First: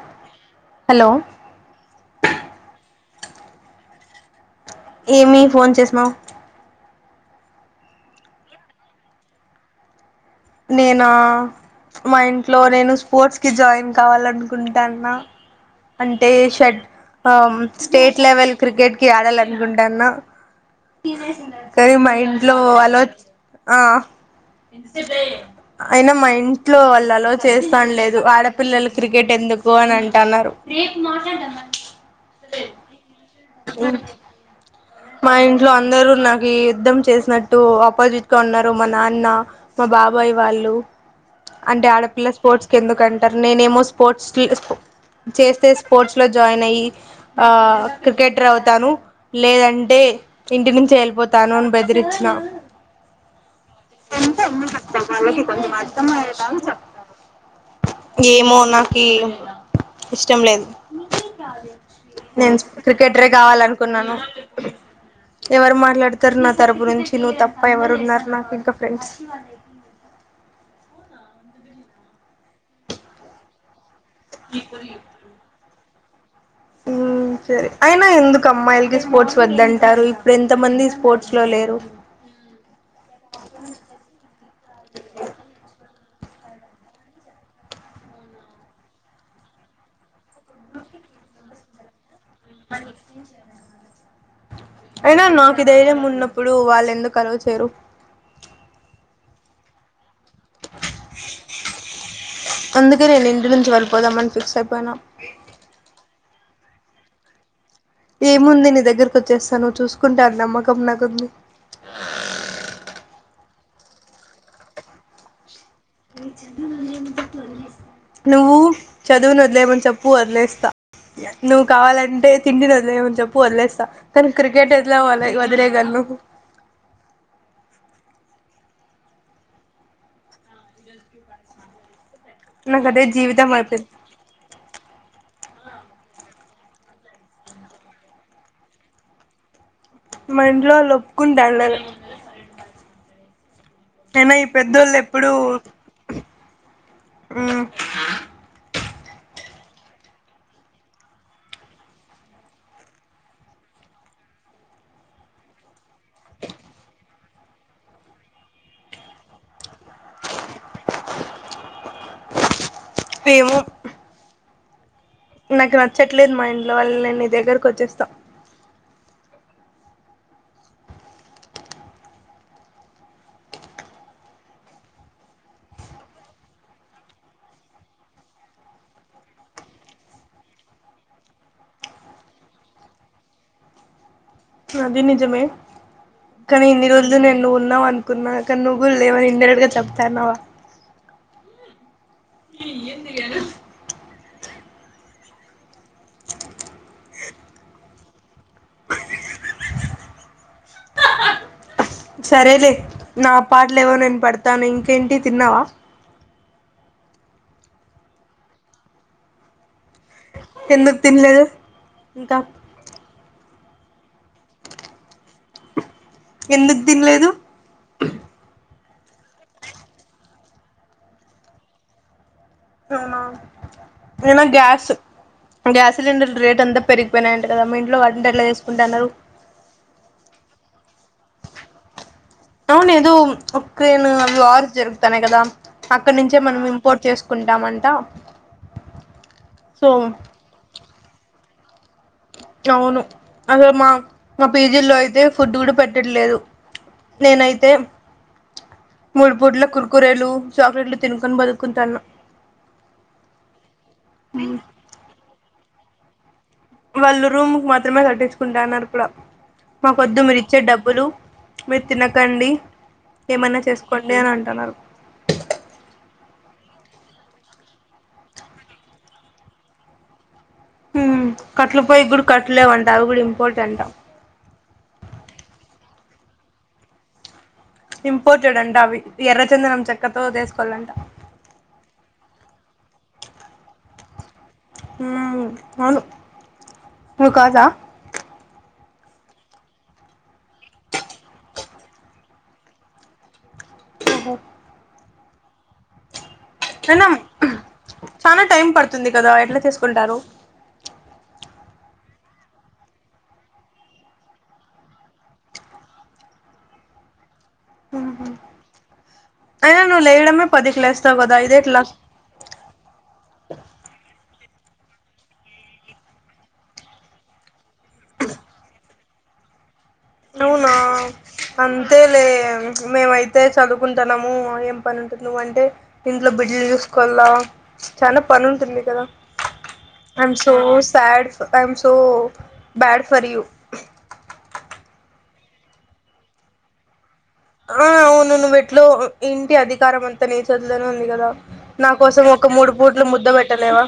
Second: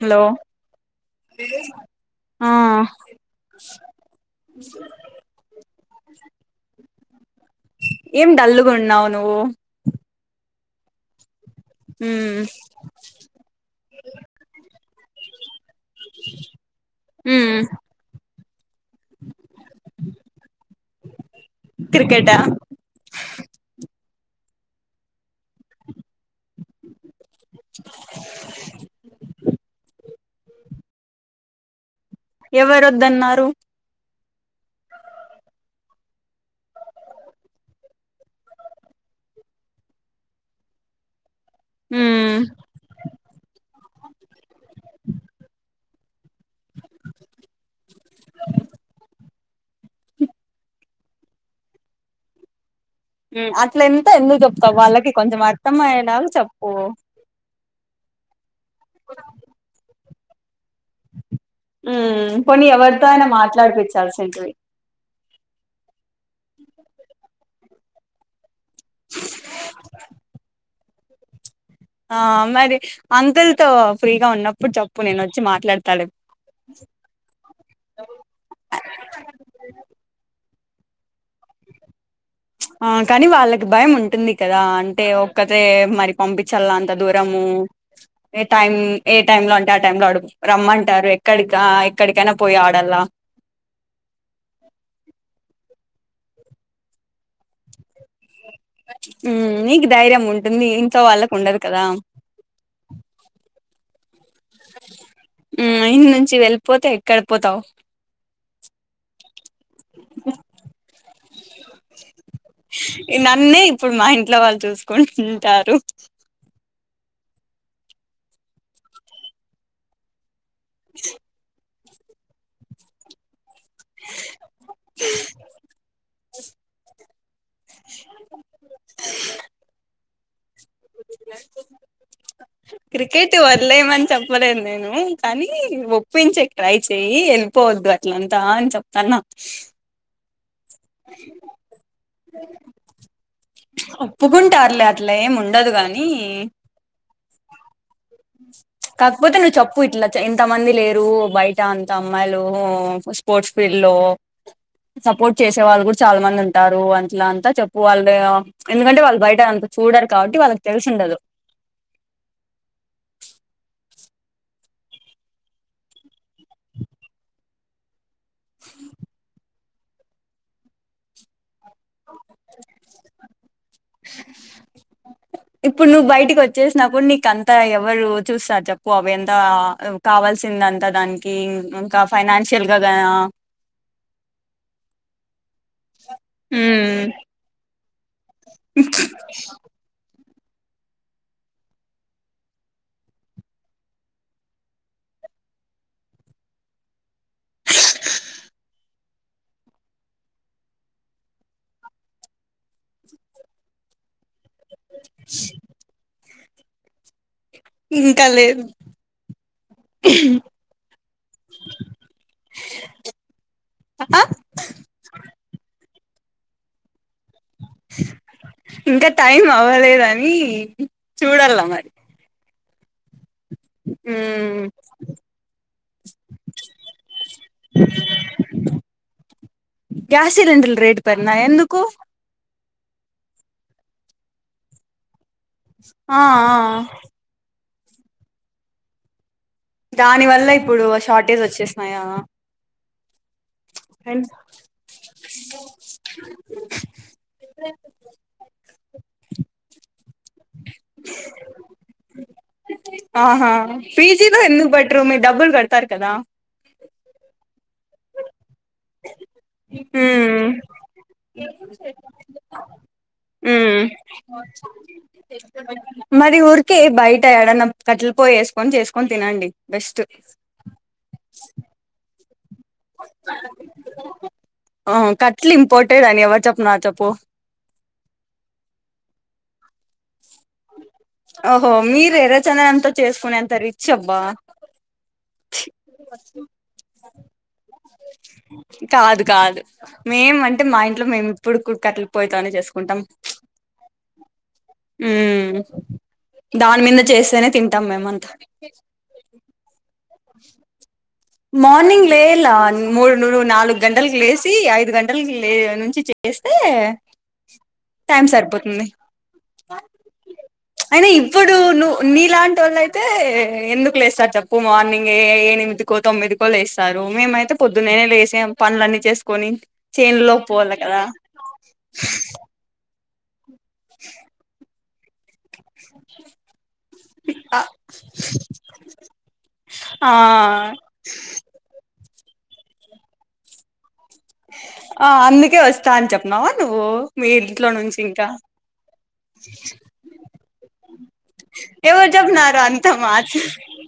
Hello hello ఆ ఏమి phone చేసినవ్ ఏం డల్లుగున్నావ్ నువ్వు నేనా మా మ్మ్ ఇంట్లో నేను స్పోర్ట్స్ కి జాయిన్ కావాలనుకుంటాన్నా అంటే షడ్ ఆ మ్మ్ స్టేట్ లెవెల్ క్రికెట్ కి ఆడాలనుకుంటాన్న సరే మా క్రికెటా ఇంట్లో ఆలో ఆ అయినా మా ఇంట్లో వాళ్ళు ఎలవ్ చేస్తానలేదు ఆడపిల్లలు క్రికెట్ ఎందుకు అని అంటన్నారు రేపు మాట్లాడాదామా ఎవరొద్దన్నారు మా ఇంట్లో అందరు నాకు యుద్ధం చేసినట్టు ఆపోజిట్ గా ఉన్నారు మా నాన్న మా బాబాయ్ వాళ్ళు అంటే ఆడపిల్ల మ్మ్ స్పోర్ట్స్ కి ఎందుకుంటారు నేనేమో స్పోర్ట్స్కి చేస్తే స్పోర్ట్స్ లో జాయిన్ అయ్యి ఆ క్రికెటర్ అవుతాను లేదం టే ఇంటి నుంచతే ఎళ్ళిపోతాను అని బెదిరిచ్చినా ఉమ్ అట్లెంతా ఎందుకు చెప్తావు వాళ్ళకి కొంచెం అర్థం అయ్యేలాగ చెప్పు ఏమో నాకీ ఇష్టం లేదు మ్మ్ నేను పోనీ ఎవరితో అయినా క్రికెటరే కావాలనుకున్నాను మాట్లాడిపించాల్సింటివి ఎవరు మాట్లాడతారు నా తరపు నుంచి నువ్వు తప్ప ఎవరున్నారు నాకింక ఫ్రెండ్స్ ఆ మరి అంకుల్ తో ఫ్రీగా ఉన్నప్పుడు చప్పు నేను వచ్చి మాట్లాడుతా లే ఊ సరే అయినా ఎందుకు అమ్మాయిలకి స్పోర్ట్స్ వద్దంటారు ఇప్పుడు ఎంత మంది స్పో ఆ కానీ వాళ్ళకి భయం ఉంటుంది కదా అంటే ఒక్కతే మరి పంపించల్లా అంత దూరము ఏ టైం ఏ టైం లో అంటే ఆ టైం లో అడుగు రమ్మంటారు క్కడికా ఎక్కడికైనా పోయి ఆడల్లా అయినా నాకి ధైర్యం ఉన్నప్పుడు వాళ్ళెందుకు అల్లో చేయారు ఉమ్ నీకు ధైర్యం ఉంటుంది ఇంట్లో వాళ్ళకు ఉండదు కదా అందుకే నేను ఇంటి నుంచి వెళ్ళిపోదామని ఫిక్ అయిపోయినా చి వెళ్ళిపోతే ఎక్కడకు పోతావు ఏముంది నీ దగ్గరకి వచ్చేస్తాను నువ్ చూసుకుంటావని నమ్మకం నాకుంది ఇ నన్నే ఇప్పుడు మా ఇంట్లో వాళ్ళు చూసుకుంటుంటారు నువ్వు చదువుని వదిలేమని చెప్పు వదిలేస్తా నువ్వు కావాలంటే తిండిని వదిలేయమని చెప్పు వదిలేస్ తా కానీ క్రికెట్ ఎట్లా [unintelligible] వదిలేయగలను నాకు అదే క్రికెట్ జీవితం అయిపోయింది వదిలేయమని చెప్పలేదు నేను కానీ ఈ ఒప్పించేకి ట్రై చేయి ఎళ్ళిపోవద్దు అట్లంతా అని చెప్తాన్నా మా ఇంట్లో వాళ్ళు ఒప్పుకుంటా లేల్ అయినా ఈ ఒప్పుకుంటారులే పెద్దోళ్ళు అట్లా ఏమి ఉండదు గాని ఉమ్ కాకపోతే నువ్వు చెప్పు ఇట్లా ఇంత మంది లేరు బయట అంత అమ్మాయిలు స్పోర్ట్స్ ఫీల్డ్. లో సపోర్ట్ చేసే వాళ్ళు కూడా చాలా మంది ఉంటారు అన్ ఇట్లా అంతా చెప్పు వాళ్ళు ఎందుకంటే వాళ్ళు బయట అంత చూడరు కాబట్టి వాళ్ళకి తెలిసి ఉండదు. ఏమో నాకు నచ్చట్లేదు మా ఇంట్లో వాళ్ళు నేను నీ దగ్గరకు వచ్చేస్తా ఇప్పుడు నువ్వు బయటికి వచ్చేసినప్పుడు నీకు అంతా ఎవరు చూస్తారు చెప్పు అవి ఎంతా కా కాల్సిందంత దానికి ఇంకా ఫైనాన్షియల్ గా అది నిజమే కానీ ఇన్ని ఉమ్ రోజులు నేను నువ్వు ఉన్నావు అనుకున్నా కానీ నువ్వు లేవని ఇండైరెక్ట్ గా చెప్తాన్నావా [unintelligible] సరేలే నా పాట్లు లేవో నేను పడుతా తాను ఇంకేంటి తిన్నావా ఇంకా లేదు ఎందు తిలేదు ఇంకా అ ఆ ఎందుకు తినలేదు ఇంకా టైం అవ్వలేదని చూడాల మరి అవునా ఏన్న ఉమ్, గ్యాస్ గ్యాస్ సిలిండర్లు రేట్ అంతా పెరిగిపోయినాయింట కదా మా ఇంట్లో వాటింటి ఎట్లా చేసుకుంటు అన్నారు గ్యాస్ రేడ్ పెన్నా ఎందుకు అవును ఏదో ఉక్రెన్ అవి వార్ జరుగుతానే కదా అక్కడ ఆ ఆ నుంచే ఆ. మనం ఇంపోర్ట్ చేసుకుంటామంట సో దాని వల్ల ఇప్పుడు షార్టేజ్ వచ్చేసన్నాయా అవును అసలు మా మా పీజీల్లో అయితే ఫుడ్ కూడా పెట్టట్లేదు నేనైతే మూడు పూట్ల కుర్కురేలు చాక్లెట్లు తినుకొని బతుకుంటాను ఆహా పీజీతో ఎందు పట కడతారు కదా వాళ్ళు రూమ్ కు మాత్రమే కట్టించుకుంటాన్నారు కూడా మాకొద్దు మీరు ఉమ్ ఇచ్చే డబ్బులు మీరు తినకండి ఏమన్నా చేసుకోండి అని అంటున్నారు ఉమరి ఊర్ కే బయట ఎడన్నా కట్టలు పోయి వేసుకొని చేసుకొని తినండి బెస్ట్ కట్ల పోయి కూడా కట్టలేవంట అవి కూడా ఇంపార్టెంట్ పట్టేదని చప్ప నా చప్ప ఇంపార్టెంట్ అంట అవి ఎర్ర చంద నమ్ చక్క ఓహో మీరు ఎర్రచందంత చేసుకునేంత రిచ్చ అబ్బా హ్మ్మ్ అవును నువ్వు కాదా కాదు కాదు మేము అంటే మా ఇంట్లో మేము ఇప్పుడు కట్టలిపోయితోనే చేసుకుంటాం ఆహా దాని మీద అయినా చేస్తేనే తింటాం మేము అంతా చానా టైం పడుతుంది కదా ఎట్లా చేసుకుంటారు మార్నింగ్ లేలా మూడు ను నాలుగు గంటలకి లేసి ఐదు గంటలకి లే నుంచి చేస్త ఏ టైం సరిపోతుంది అను లేడున్నావ్ అయినా ఇప్పుడు నువవు నీలాంటి వాళ్ళు అయితే ఎందుకు లేస్తా చేప్ప మార్నింగ్ ఏ నిమి కో తొమ్మిది కో లే వస్తారు మేమైతే పొద్దున్నేనే లేసాం పనులన్నీ చేసుకొని చేన్లో అవునా పోవాలి కదా అంతే లే మేమైతే చదువుకుంటాన్నాముం పని ఉంటుందివ అంటే ఇంట్లో బిడ్డలను చూసుకోలా ఆ చనా పని ఉంటుంది కదా ఆ I'm so sad I am so bad for you ఆ అందుకే వస్తా అని చెప్పన్నావా నువ్వు మీ ఇంట్లో ఆ నుంచి ఇంకా అవును నువ్వెట్లాగో ఇంటి అధికారం అంతా నీ చేతుల్లోనే ఉంది కదా నా ఎవరు కోసం ఒక చెప్పినారు మూడు అంత పూట్లు ముద్ద మార్చ పెట్టలేవా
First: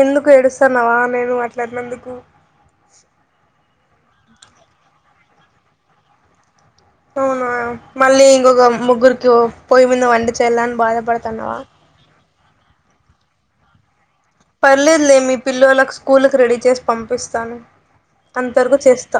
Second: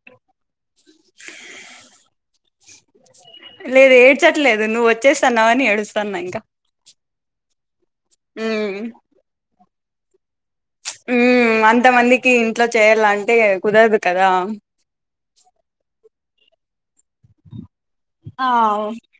ఎందుకు ఏడుస్తాన్నావా నేను అట్లన్నందుకు లేదు ఏడ్చట్లేదు నువ్వు వచ్చేస్తాన్నావని ఏడుస్తాన్నా ఇంకా అవునా మళ్ళీ ఇంకొక ఉమ్ ముగ్గురికి పోయే ముందు చెల్లని బాధపడుతాన్నవా ఉమ్ అంతమందికి ఇంట్లో చేయాలంటే కుదరదు కదా పర్లేదులే మీ పిల్లలకు స్కూల్ కి రెడీ చేసి పంపిస్తాను ఆ అంతవరకు చేస్తా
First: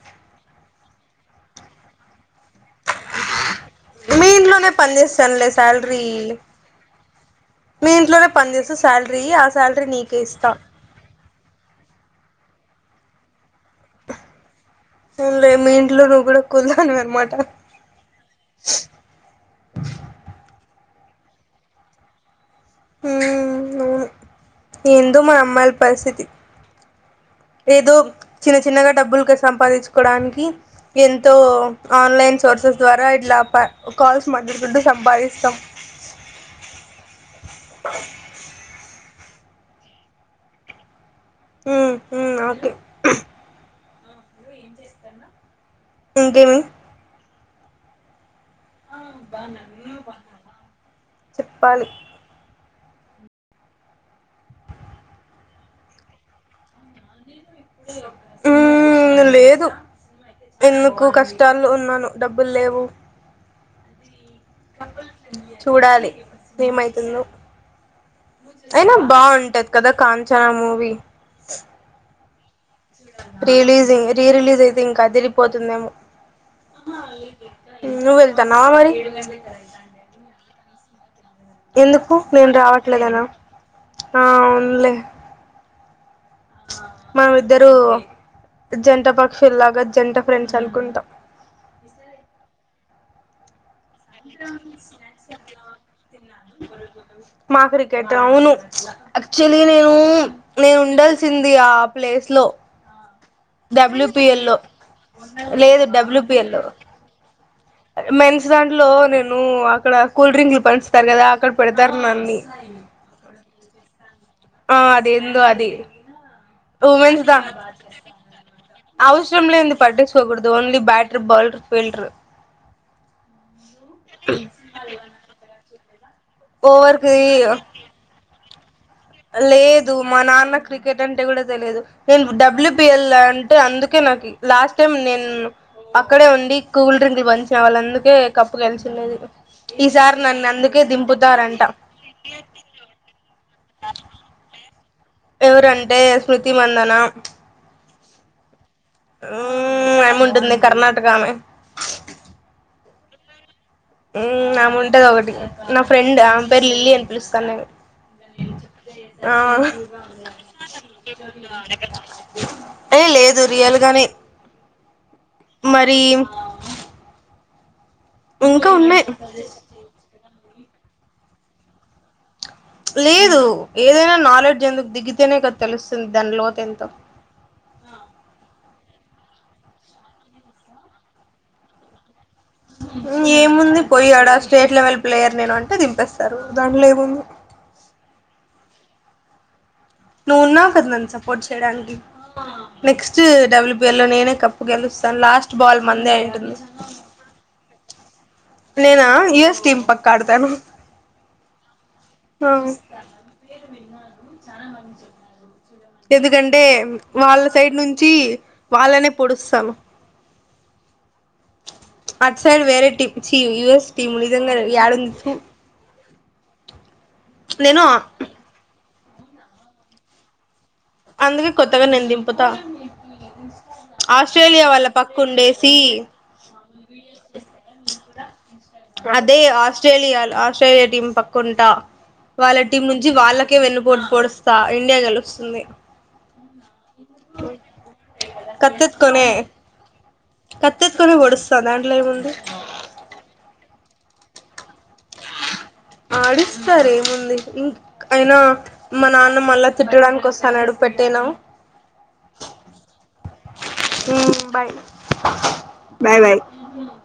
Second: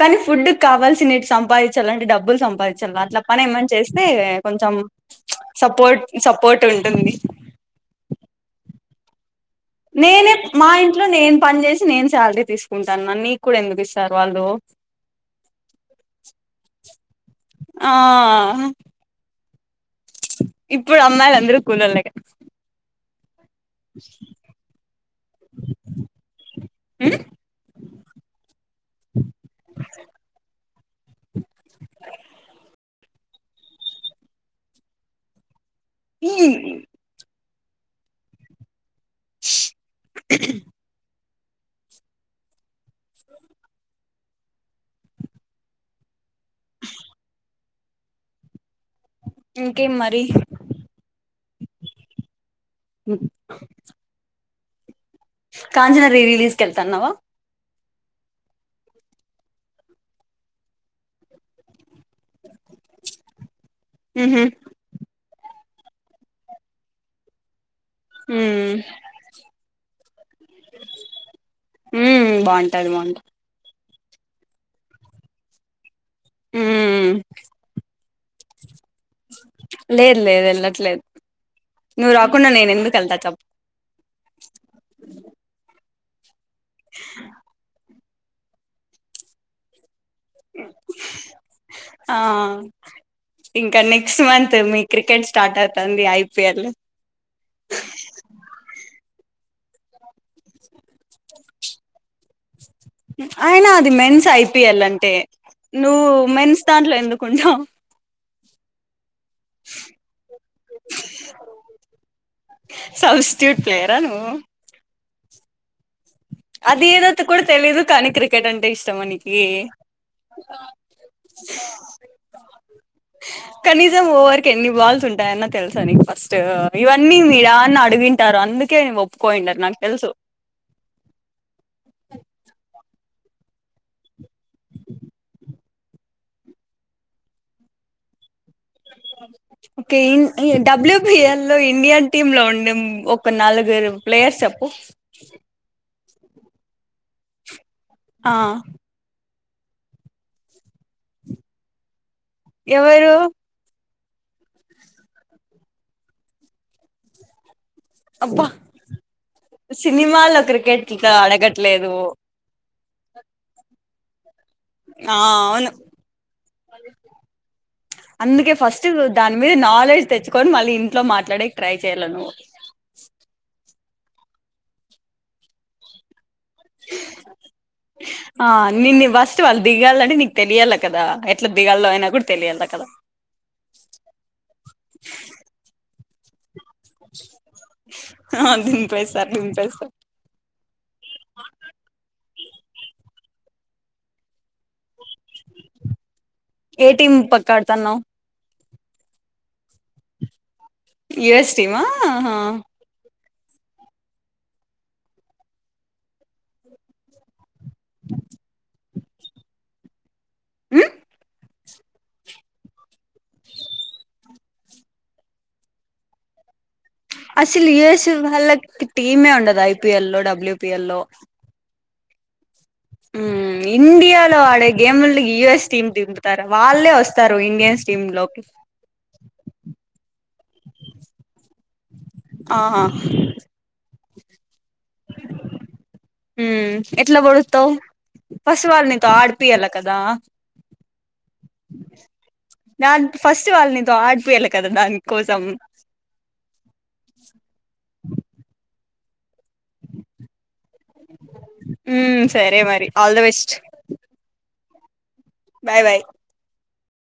కానీ ఫుడ్కి కావాల్సినట్టు సంప సంపాదించాలండి డబ్బులు సంపాదించాలి అట్లా పని ఏమ చేస్తే మీ ఇంట్లోనే కొంచెం పని చేస్తానులే శాలరీ సపోర్ట్ సపోర్ట్ ఉంటుంది మీ ఇంట్లోనే పని చేస్తే సాలరీ ఆ శాలరీ నీకే నేనే ఇస్తా మా ఇంట్లో నేను పని చేసి నేను శాలరీ తీసుకుంటాన్నా నీ అవునులే మీ ఇంట్లో నువ్వు కూడా కూలి దానివే అన్నమాట ఆ ఇప్పుడు అమ్మాయిలు అందరు కూలోల్లేగా ఉ అవును ఎందో మన అమ్మాయిల పరిస్థితి ఏదో చిన్న చిన్నగా డబ్బులు క సంపాదించుకోవడానికి ఎంతో ఆన్లైన్ సోర్సెస్ ద్వారా ఇలా ప కాల్స్ మాట్లాడుకుంటూ సంపాదిస్తాం ఇ ఉ ఉ ఓకే ఇంకేమి అ బాగున్నాను ఇంకేం నువ్వు మరి బాగున్నావా చెప్పాలి ఉ కాంచన రీ రిలీజ్కెళ్తాన్నావా ఉ లేదు ఎందుకు కష్టాల్లో ఉన్నాను డబ్బులు లేవు ఉహు చూడాలి ఏమైతుందో ఉమ్ అయినా బాగుంటది కదా కాంచనా మూవీ ఉమ్ బాగుంటది బాగుంటది రిలీజింగ్ రీ రిలీజ్ అయితే ఇంకా అదిరిపోతుందేమో ఉమ్ నువ్వెళ్తాన్నవా మరి లేదు లేదు వెళ్ళట్లేదు నువ్వు ఎందుకు రాకుండా నేను ఎందుకు వెళ్తా రావట్లేదనా చెప్పు ఆ అవున్లే మనం ఇద్దరు జంట పక్షుల్లాగా జంట ఫ్రెండ్స్ అనుకుంటా ఆ ఇంకా నే ఐపీఎల్ మాదురికెట అవును యాక్చువలీ నేను నేను ఉండాల్సింది ఆ ప్లేస్ లో అయినా అది మెన్స్ డబ్ల్యూపిఎల్లో ఐపిఎల్ అంటే లేదు నువ్వు డబ్ల్యూపిఎల్లో మెన్స్ దాంట్లో ఎందుకుంటావు మెన్స్ దాంట్లో నేను అక్కడ కూల్ డ్రింకులు పంచుతారు కదా అక్కడ పెడతారు నన్ని సబ్స్టిట్యూట్ ప్లేయరా నువ్వు ఆ అదెందో అది అది ఏదో త ఉమెన్స్ దా కూడా తెలీదు కానీ క్రికెట్ అంటే ఇష్టమా నీకీ అవసరం ఫిల్టరు కనీసం ఓవర్కి ఎన్ని బాల్స్ ఉంటాయన్న తెలుసా నీకు ఫస్ట్ ఓవర్కి ఇవన్నీ మీరు యడన్న అడిగింటారు అందు లేదు మా నాన్న క్రి కేట్ అంటే కూడా తెలిదు నేను డబ్ల్యూపిఎల్ అంటే అందుకే నాకు లాస్ట్ టైం నేను అక్కడే ఉండి కూల్ డ్రింక్లు పంచే వాళ్లు అందుకే క కేల్ అందుకే డబ్ల్యూబిఎల్ లో దింపుతారంట ఇండియన్ టీమ్ లో ఉండే ఒ కొన్నాల్ నాలుగురు ప్లేయర్స్ చేప్పు ఎవరంటే శృతి మందన ఆ మ్మ్ ఆయమ్మ ఉంటుందే కర్ణాటక ఆమె ఎవరు మ్ ఆముంటది ఒకటి నా ఫ్రెండ్ ఆమె పేరు లిల్లీ అని పిలుస్తాను నేను అబ్బా ఆ సినిమాలో క్రికెట్ అడగట్లేదు ఏ లేదు రియల్గానే ఆ అవును అందుకే ఇంకా ఫస్ట్ ఉన్నాయి దాని మీద నాలెడ్జ్ తెచ్చుకొని మళ్ళీ ఇంట్లో మాట్లాడేకి ట్రై చేయ్యాల నువ్వు లేదు ఏదైనా నాలెడ్జ్ ఎందుకు దిగితేనే కా తెలుస్తుంది దానిలో ఆ నిన్న వస్ ఫస్టు వాళ్ళు దిగాలంట నీకు తెలియాల్ల కద ఎట్ దిగాలో అయి గూడా ఇంగా ఏముంది పోయ్యాడా స్టేట్ లెవెల్ ప్లేయర్ నేను అంటే దింపేస్తారు దాంట్లో ఏముంది ఆ దింపేస్తారు దింపేస్తారు నువవున్నా కదా నన్ను సపోర్ట్ చేయడానికి నెక్స్ట్ డబ్ల్యూబిఎల్ లో నేనే కప్పు గెలుస్తా తను లాస్ట్ బాల్ మందే అయింటుంది ఏ టీం పక్క ఆడుతున్నావ్ నేనా యఎస్ టీం పక్కడుతాను యుఎస్ టీమా ఆహా ఎందుకంటే వాళ్ళ సైడ్ నుంచి వాళ్ళనే పొడుస్తాము ఉ అట్ సైడ్ వేరే టీం చీ యుఎస్ టీం నిజగానే యండుంది తుపు అసలు యుఎస్ వాళ్ళకి టీమే ఉండదు ఐపిఎల్ లో డబ్ల్యూపిఎల్లో ఏమో నేను దింపుతా ఇండియాలో ఆస్ట్రేలియా ఆడే వాళ్ళ పక్క గేములు యూఎస్ ఉండేసి టీమ్ దింపుతారా వాళ్ళే వస్తారు ఇండియన్స్ టీమ్ లోకి అదే ఆస్ట్రేలియాలో ఆస్ట్రేలియా టీమ్ పక్క కొంటా వాళ్ళ ఆహా టీం నుంచి వాళ్ళకే వెన్నుపోటు పోడుస్తా ఇండియా గెలుస్తుంది మ్ ఎట్లా పోడుస్తావు ఫస్ట్ వాళ్ళనితో కత్తెత్తుకొనే ఆడిపియాల్ల కదా కత్తెత్తుకొనే పొడుస్తా దాంట్లో ఏముంది దాన్ ఫస్ట్ వాళ్ళు నీతో ఆడిపియాళ్ల కదా దానికోసం ఆడిస్తారు ఏముంది ఇం అయినా మా నాన్న మళ్ళా తిట్టడానికి వస్తాన్నాడు పెట్టేనా మ్మ్ సరే మరి all the best um bye bye bye uh